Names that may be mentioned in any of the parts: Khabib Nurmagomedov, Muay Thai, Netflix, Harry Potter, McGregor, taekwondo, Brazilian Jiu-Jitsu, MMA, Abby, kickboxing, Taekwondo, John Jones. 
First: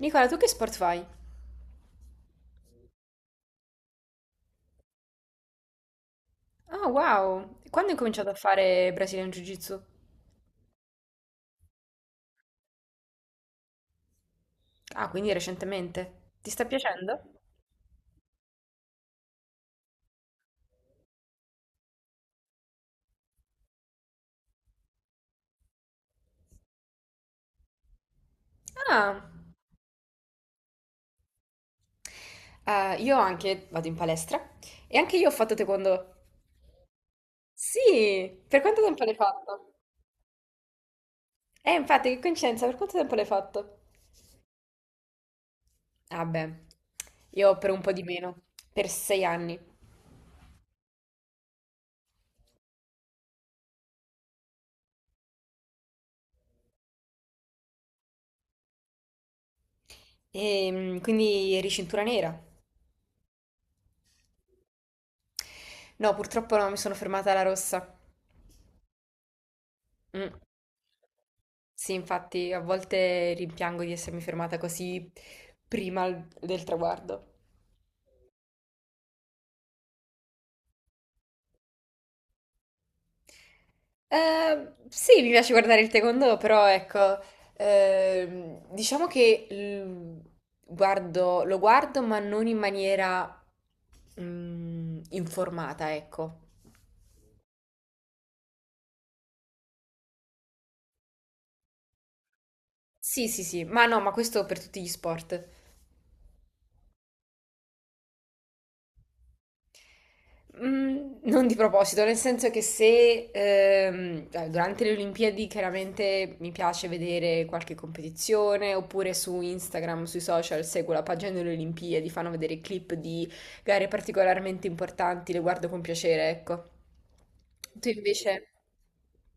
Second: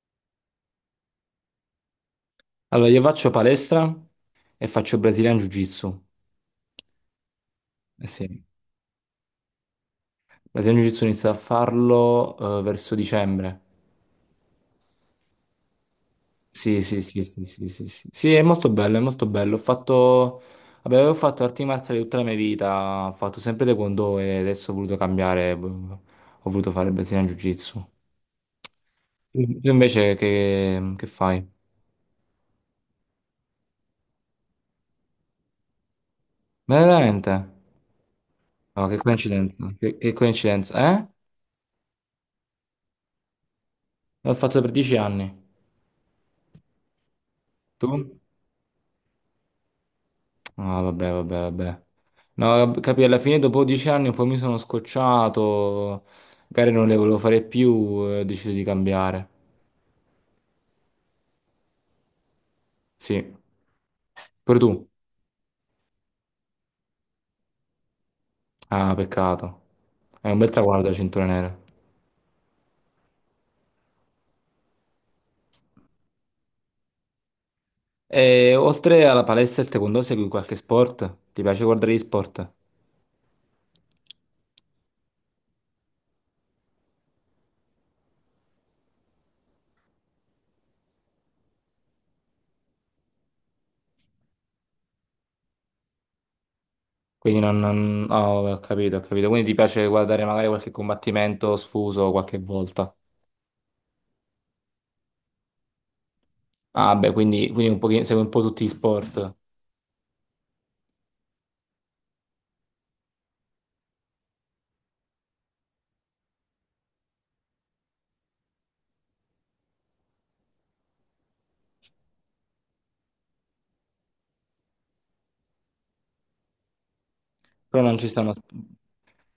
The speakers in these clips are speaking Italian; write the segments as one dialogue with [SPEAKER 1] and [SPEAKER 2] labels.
[SPEAKER 1] Nicola, tu che sport fai?
[SPEAKER 2] Allora, io faccio palestra e faccio Brazilian Jiu-Jitsu.
[SPEAKER 1] Ah, wow! Quando hai
[SPEAKER 2] Eh
[SPEAKER 1] cominciato a
[SPEAKER 2] sì,
[SPEAKER 1] fare Brazilian Jiu-Jitsu?
[SPEAKER 2] Brazilian Jiu-Jitsu inizio a farlo verso dicembre.
[SPEAKER 1] Ah, quindi recentemente. Ti sta
[SPEAKER 2] Sì, sì, sì,
[SPEAKER 1] piacendo?
[SPEAKER 2] sì, sì, sì, sì. Sì, sì, è molto bello, è molto bello. Vabbè, avevo fatto arti marziali tutta la mia vita, ho fatto sempre Taekwondo e adesso ho voluto cambiare, boh, ho voluto fare Brazilian Jiu-Jitsu.
[SPEAKER 1] Ah,
[SPEAKER 2] Tu invece che fai?
[SPEAKER 1] io anche vado in palestra e anche io ho fatto taekwondo.
[SPEAKER 2] Ma veramente?
[SPEAKER 1] Sì, per quanto
[SPEAKER 2] No, che
[SPEAKER 1] tempo l'hai fatto?
[SPEAKER 2] coincidenza, che coincidenza, eh?
[SPEAKER 1] Infatti, che coincidenza, per quanto tempo l'hai fatto?
[SPEAKER 2] L'ho fatto per 10 anni.
[SPEAKER 1] Ah, beh, io per un po' di
[SPEAKER 2] Tu?
[SPEAKER 1] meno, per 6 anni.
[SPEAKER 2] Ah, vabbè, vabbè, vabbè. No, capì, alla fine dopo 10 anni poi mi sono scocciato, magari non le volevo fare più e ho deciso di cambiare.
[SPEAKER 1] E quindi eri cintura nera?
[SPEAKER 2] Sì, pure tu.
[SPEAKER 1] No, purtroppo no, mi sono fermata alla rossa.
[SPEAKER 2] Ah, peccato.
[SPEAKER 1] Mm.
[SPEAKER 2] È un bel traguardo la cintura nera.
[SPEAKER 1] Sì, infatti a volte rimpiango di essermi fermata così prima del traguardo.
[SPEAKER 2] E oltre alla palestra e al taekwondo segui qualche sport? Ti piace guardare gli sport?
[SPEAKER 1] Sì, mi piace guardare il taekwondo, però ecco, diciamo che lo guardo ma non in maniera informata, ecco.
[SPEAKER 2] Quindi non... non... Oh, ho capito, ho capito. Quindi ti piace guardare magari qualche combattimento sfuso qualche volta?
[SPEAKER 1] Sì, sì, sì, ma no, ma questo per tutti gli sport.
[SPEAKER 2] Ah, beh, quindi un pochino, segui un po' tutti gli sport,
[SPEAKER 1] Mm, non di proposito, nel senso che se durante le Olimpiadi chiaramente mi piace vedere qualche competizione, oppure su Instagram, sui social, seguo la pagina delle Olimpiadi, fanno vedere clip di gare particolarmente importanti, le guardo con piacere, ecco.
[SPEAKER 2] però
[SPEAKER 1] Tu
[SPEAKER 2] non ci
[SPEAKER 1] invece?
[SPEAKER 2] stanno.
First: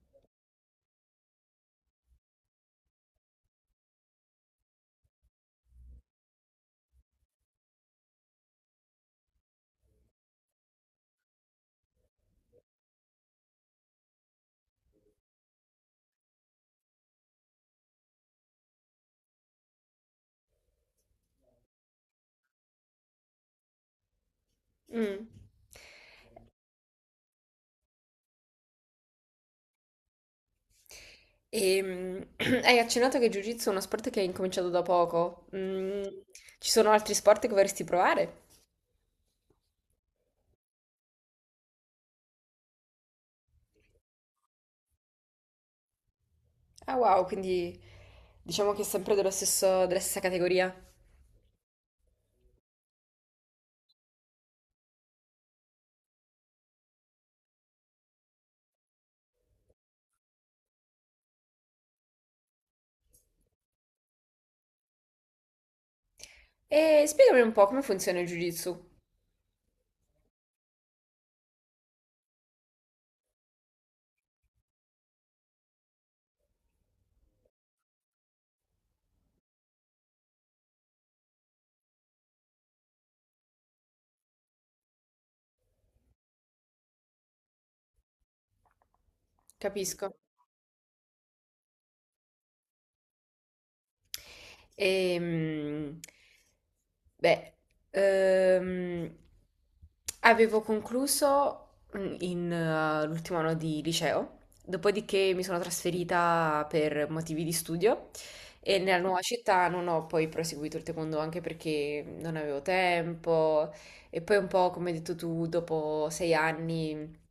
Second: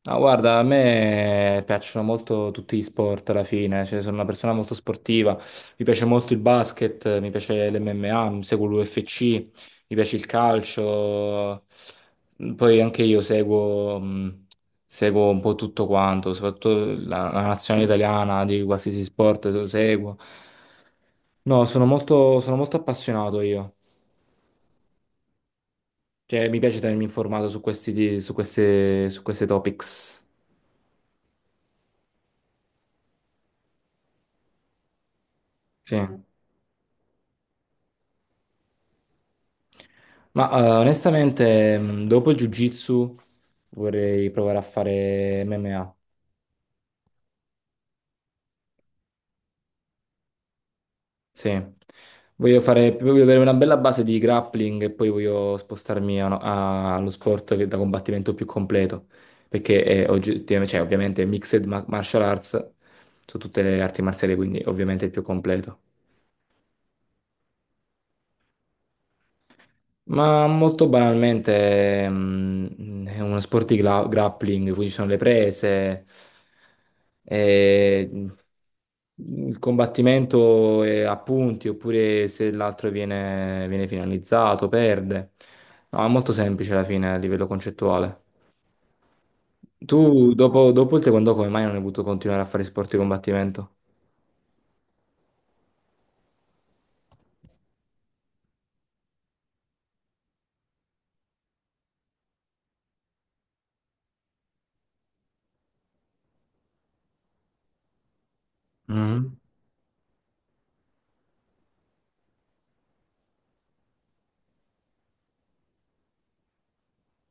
[SPEAKER 2] No, guarda, a me piacciono molto tutti gli sport alla fine, cioè, sono una persona molto sportiva, mi piace molto il basket, mi piace l'MMA, mi seguo l'UFC, mi piace il calcio, poi anche io seguo un po' tutto quanto, soprattutto la nazionale italiana di qualsiasi sport lo seguo. No, sono molto appassionato io,
[SPEAKER 1] Mm.
[SPEAKER 2] cioè mi piace tenermi informato su questi, su queste topics,
[SPEAKER 1] E, hai accennato che Jiu-Jitsu è uno sport che hai incominciato da poco.
[SPEAKER 2] sì.
[SPEAKER 1] Mm, ci sono altri sport che vorresti provare?
[SPEAKER 2] Ma onestamente, dopo il Jiu-Jitsu vorrei provare a fare MMA.
[SPEAKER 1] Ah, wow, quindi diciamo che è sempre dello stesso, della stessa categoria.
[SPEAKER 2] Sì. Voglio fare, voglio avere una bella base di grappling e poi voglio spostarmi allo sport che è da combattimento più completo, perché è oggettivamente, cioè, ovviamente mixed martial arts su tutte le arti marziali, quindi ovviamente è il più completo.
[SPEAKER 1] E spiegami un po' come funziona il Jiu-Jitsu.
[SPEAKER 2] Ma molto banalmente è uno sport di grappling, quindi ci sono le prese, e il combattimento è a punti, oppure se l'altro viene finalizzato, perde. No, è molto semplice alla fine a livello concettuale.
[SPEAKER 1] Capisco.
[SPEAKER 2] Tu dopo, dopo il taekwondo come mai non hai voluto continuare a fare sport di combattimento?
[SPEAKER 1] Ehm, beh, ehm, avevo concluso l'ultimo anno di liceo, dopodiché mi sono trasferita per motivi di studio e nella nuova
[SPEAKER 2] Mm.
[SPEAKER 1] città non ho poi proseguito il taekwondo anche perché non avevo tempo. E poi un po', come hai detto tu, dopo 6 anni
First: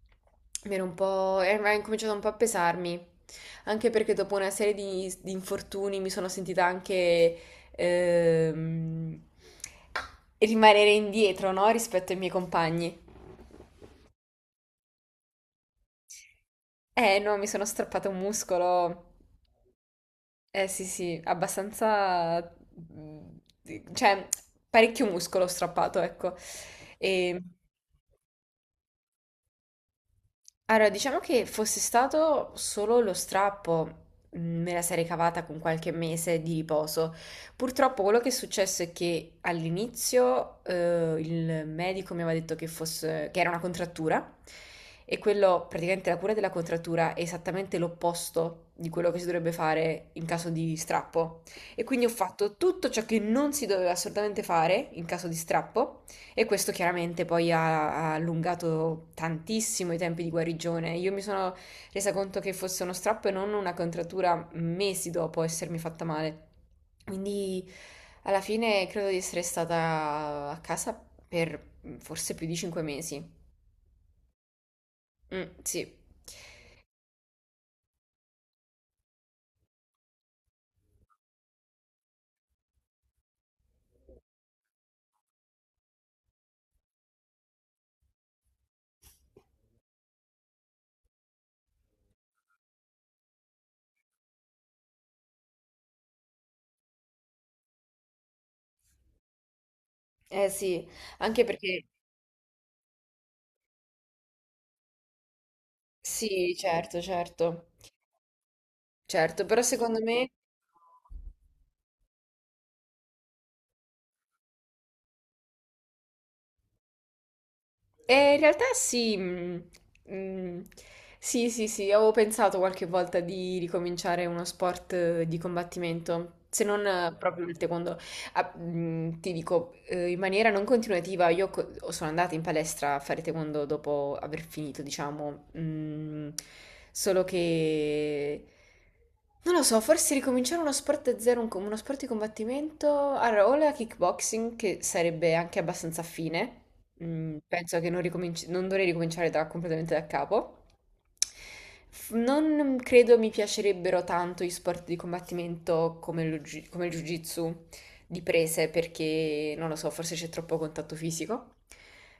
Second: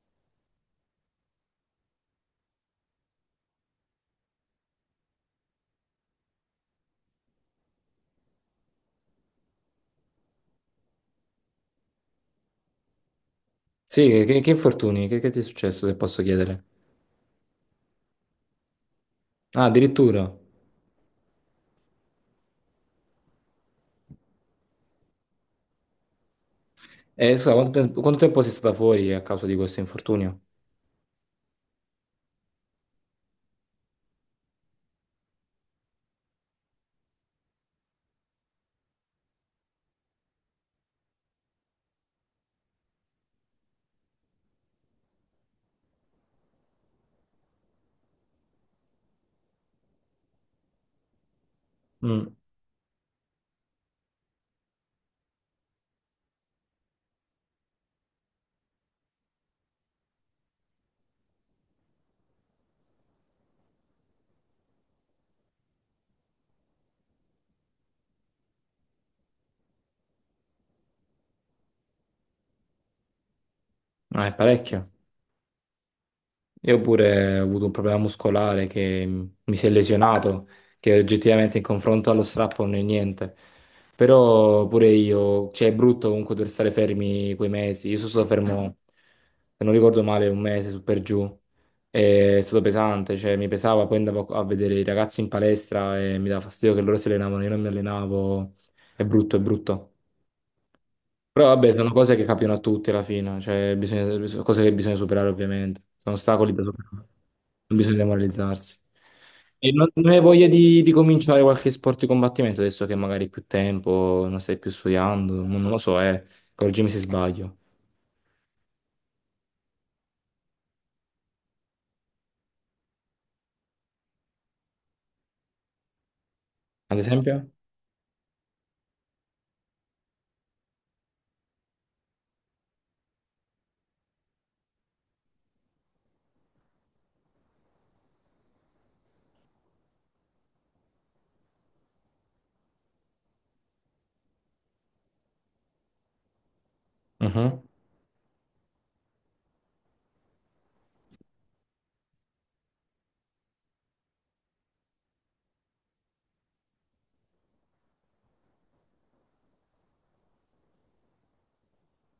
[SPEAKER 1] mi ero un po'... era incominciato un po' a pesarmi, anche perché dopo una serie di infortuni mi sono sentita anche ehm, rimanere indietro, no? Rispetto ai miei compagni.
[SPEAKER 2] Sì, che infortuni? Che ti è successo se posso chiedere?
[SPEAKER 1] Eh no, mi sono strappato un muscolo.
[SPEAKER 2] Ah, addirittura.
[SPEAKER 1] Eh sì, sì, abbastanza... mm, cioè, parecchio muscolo ho strappato, ecco.
[SPEAKER 2] E
[SPEAKER 1] E...
[SPEAKER 2] scusa, quanto tempo sei stata fuori a causa di questo infortunio?
[SPEAKER 1] Allora, diciamo che fosse stato solo lo strappo, me la sarei cavata con qualche mese di riposo. Purtroppo quello che è successo è che all'inizio il medico mi aveva detto che era una contrattura e quello, praticamente la cura della contrattura è esattamente l'opposto di quello che si dovrebbe fare in caso di strappo. E quindi ho
[SPEAKER 2] Mm.
[SPEAKER 1] fatto tutto ciò che non si doveva assolutamente fare in caso di strappo. E questo chiaramente poi ha allungato tantissimo i tempi di guarigione. Io mi sono resa conto che fosse uno strappo e non una contrattura mesi dopo essermi fatta male. Quindi alla fine credo di essere stata a casa per forse più di 5 mesi.
[SPEAKER 2] Ah, è parecchio.
[SPEAKER 1] Mm, sì.
[SPEAKER 2] Io pure ho avuto un problema muscolare che mi si è lesionato, che oggettivamente in confronto allo strappo non è niente. Però pure io, cioè è brutto comunque dover stare fermi quei mesi. Io sono stato fermo, se non ricordo male, un mese su per giù. E È stato pesante, cioè mi pesava, poi andavo a vedere i ragazzi in palestra e mi dava fastidio che loro si allenavano, io non mi allenavo. È brutto, è brutto.
[SPEAKER 1] Eh sì, anche
[SPEAKER 2] Però vabbè,
[SPEAKER 1] perché
[SPEAKER 2] sono cose che capitano a tutti alla fine, cioè cose che bisogna superare ovviamente, sono ostacoli
[SPEAKER 1] sì,
[SPEAKER 2] da
[SPEAKER 1] certo,
[SPEAKER 2] superare,
[SPEAKER 1] certo.
[SPEAKER 2] non bisogna demoralizzarsi.
[SPEAKER 1] Certo, però
[SPEAKER 2] E non,
[SPEAKER 1] secondo
[SPEAKER 2] non hai
[SPEAKER 1] me...
[SPEAKER 2] voglia di cominciare qualche sport di combattimento adesso che magari hai più tempo, non stai più studiando, non lo so, correggimi se sbaglio.
[SPEAKER 1] E in realtà sì, mm, sì, sì, sì, avevo pensato qualche volta di ricominciare uno sport di combattimento, se non
[SPEAKER 2] Ad
[SPEAKER 1] proprio
[SPEAKER 2] esempio?
[SPEAKER 1] il taekwondo. Ah, ti dico, in maniera non continuativa, io sono andata in palestra a fare taekwondo dopo aver finito, diciamo, solo che... Non lo so, forse ricominciare uno sport da zero, uno sport di combattimento, allora, o la kickboxing, che sarebbe anche abbastanza affine. Mm,
[SPEAKER 2] Mhm.
[SPEAKER 1] penso che non, non dovrei ricominciare completamente da capo. Non credo mi piacerebbero tanto gli sport di combattimento come come il jiu-jitsu di prese perché, non lo so, forse c'è troppo contatto fisico.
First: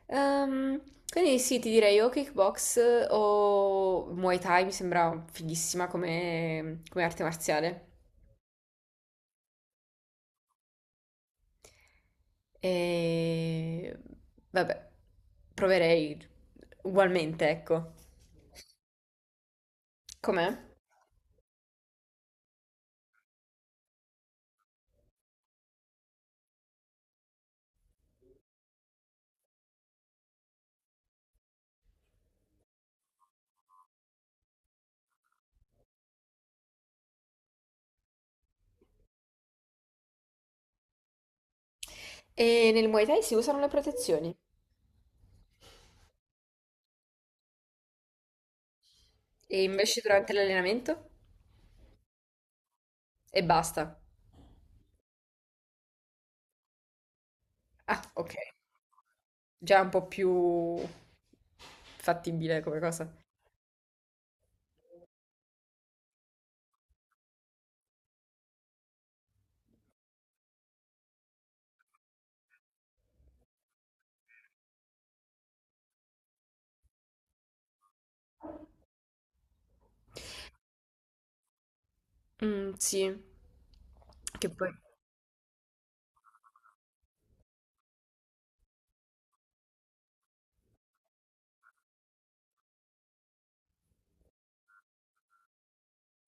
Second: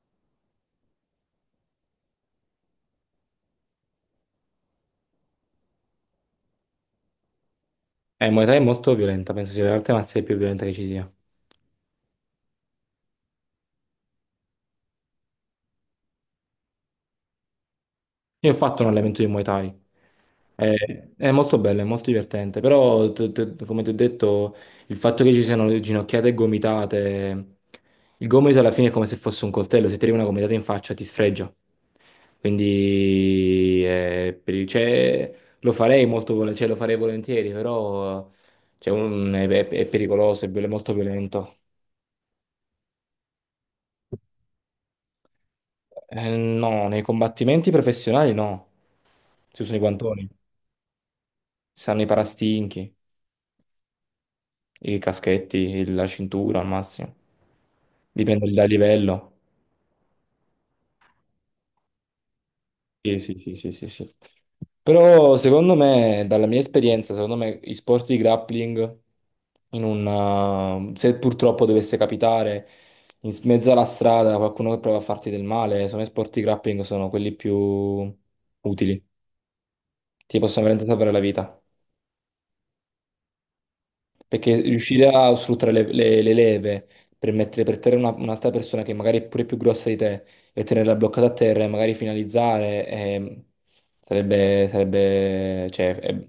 [SPEAKER 1] Ehm, quindi sì, ti direi o kickbox o Muay Thai, mi sembra fighissima come, come arte marziale.
[SPEAKER 2] Muay Thai è molto violenta, penso sia l'arte marziale più violenta che ci sia.
[SPEAKER 1] E vabbè, proverei ugualmente, ecco.
[SPEAKER 2] Io ho fatto un allenamento di Muay Thai.
[SPEAKER 1] Com'è?
[SPEAKER 2] È, è molto bello, è molto divertente, però come ti ho detto, il fatto che ci siano le ginocchiate e gomitate, il gomito alla fine è come se fosse un coltello, se ti arriva una gomitata in faccia ti sfregia. Quindi cioè, lo farei molto vol- cioè, lo farei volentieri, però cioè, è pericoloso, molto violento.
[SPEAKER 1] E nel Muay Thai si usano le protezioni.
[SPEAKER 2] No, nei combattimenti professionali no,
[SPEAKER 1] E
[SPEAKER 2] si usano i
[SPEAKER 1] invece
[SPEAKER 2] guantoni,
[SPEAKER 1] durante l'allenamento?
[SPEAKER 2] si usano i parastinchi.
[SPEAKER 1] E basta.
[SPEAKER 2] I caschetti, la cintura al massimo.
[SPEAKER 1] Ah, ok.
[SPEAKER 2] Dipende dal livello.
[SPEAKER 1] Già un po' più fattibile come cosa.
[SPEAKER 2] Sì, sì, sì, sì, sì, sì. Però secondo me, dalla mia esperienza, secondo me i sport di grappling, in un, se purtroppo dovesse capitare mezzo alla strada qualcuno che prova a farti del male, secondo me sport di grappling sono quelli più utili. Ti possono veramente salvare la vita.
[SPEAKER 1] Mm, sì. Che
[SPEAKER 2] Perché
[SPEAKER 1] poi...
[SPEAKER 2] riuscire a sfruttare le leve per mettere per terra un'altra persona che magari è pure più grossa di te e tenerla bloccata a terra e magari finalizzare cioè, è,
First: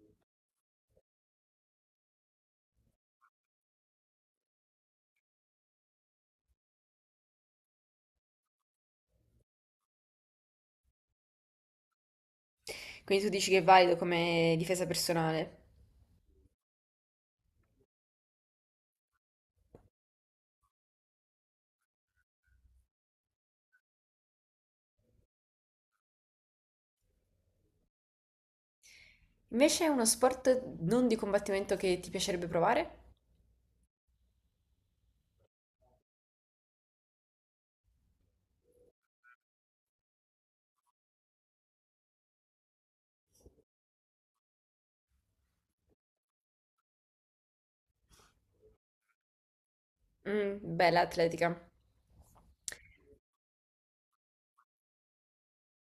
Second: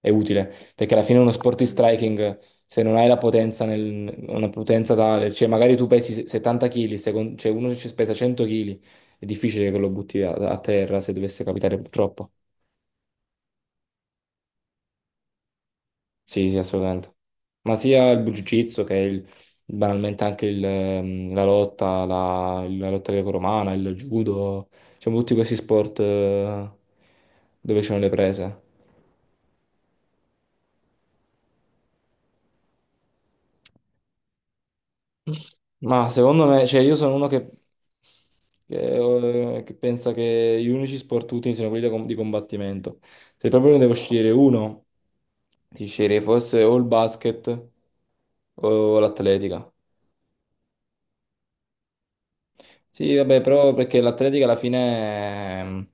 [SPEAKER 2] è utile. Perché alla fine uno sport di striking, se non hai la potenza, una potenza tale, cioè magari tu pesi 70 kg, cioè uno ci pesa 100 kg, è difficile che lo butti a terra se dovesse capitare purtroppo.
[SPEAKER 1] Quindi tu dici che è valido come difesa personale.
[SPEAKER 2] Sì, sì, assolutamente. Ma sia il Jiu-Jitsu che banalmente anche la lotta, la lotta greco-romana, il judo, diciamo tutti questi sport dove ci sono le prese.
[SPEAKER 1] Invece è uno sport non di combattimento che ti piacerebbe provare?
[SPEAKER 2] Ma secondo me, cioè io sono uno che pensa che gli unici sport utili siano quelli da di combattimento. Se proprio ne devo scegliere uno, ti sceglierei forse o il basket o l'atletica.
[SPEAKER 1] Mm, bella atletica.
[SPEAKER 2] Sì, vabbè, però perché l'Atletica alla fine,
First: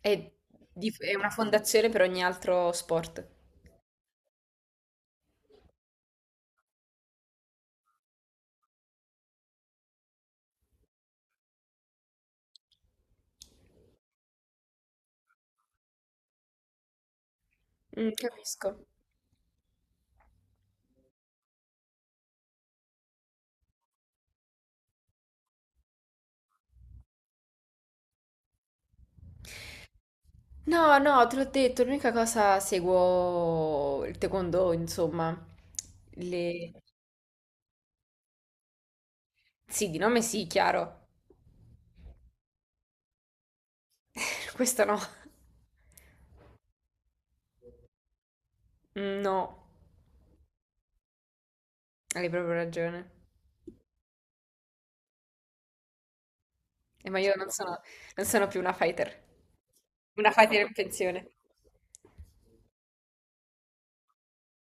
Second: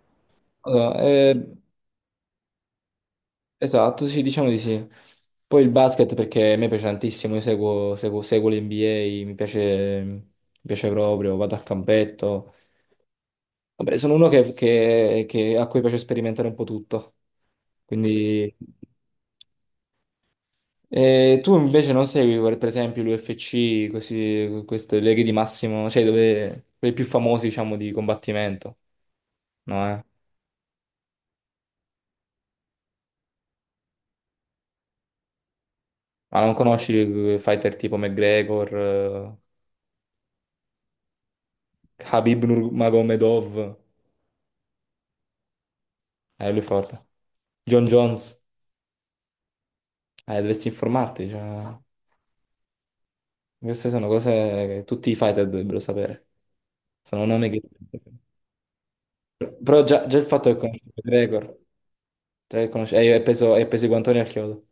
[SPEAKER 1] È,
[SPEAKER 2] allora,
[SPEAKER 1] è una fondazione per ogni altro sport.
[SPEAKER 2] esatto, sì, diciamo di sì. Poi il basket perché a me piace tantissimo, io seguo l'NBA, mi piace proprio, vado al campetto. Vabbè, sono uno a cui piace sperimentare un po' tutto.
[SPEAKER 1] Mm,
[SPEAKER 2] Quindi...
[SPEAKER 1] capisco.
[SPEAKER 2] Tu invece non segui, per esempio, l'UFC, queste leghe di massimo, cioè dove, quelli più famosi, diciamo, di combattimento, no? Eh?
[SPEAKER 1] No, no, te l'ho detto, l'unica cosa seguo il taekwondo, insomma.
[SPEAKER 2] Ma non
[SPEAKER 1] Le...
[SPEAKER 2] conosci fighter tipo McGregor,
[SPEAKER 1] Sì, di nome sì, chiaro.
[SPEAKER 2] Khabib Nurmagomedov?
[SPEAKER 1] Questo no.
[SPEAKER 2] Lui è forte. John Jones?
[SPEAKER 1] Mm, no,
[SPEAKER 2] Dovresti informarti, cioè,
[SPEAKER 1] hai proprio ragione.
[SPEAKER 2] queste sono cose che tutti i fighter dovrebbero sapere.
[SPEAKER 1] Ma
[SPEAKER 2] Sono
[SPEAKER 1] io non
[SPEAKER 2] nomi che.
[SPEAKER 1] sono, non sono più una fighter.
[SPEAKER 2] Però già, già il
[SPEAKER 1] Una
[SPEAKER 2] fatto che
[SPEAKER 1] fighter in
[SPEAKER 2] conosci
[SPEAKER 1] pensione.
[SPEAKER 2] McGregor, già che conosci. E hai peso i guantoni al chiodo.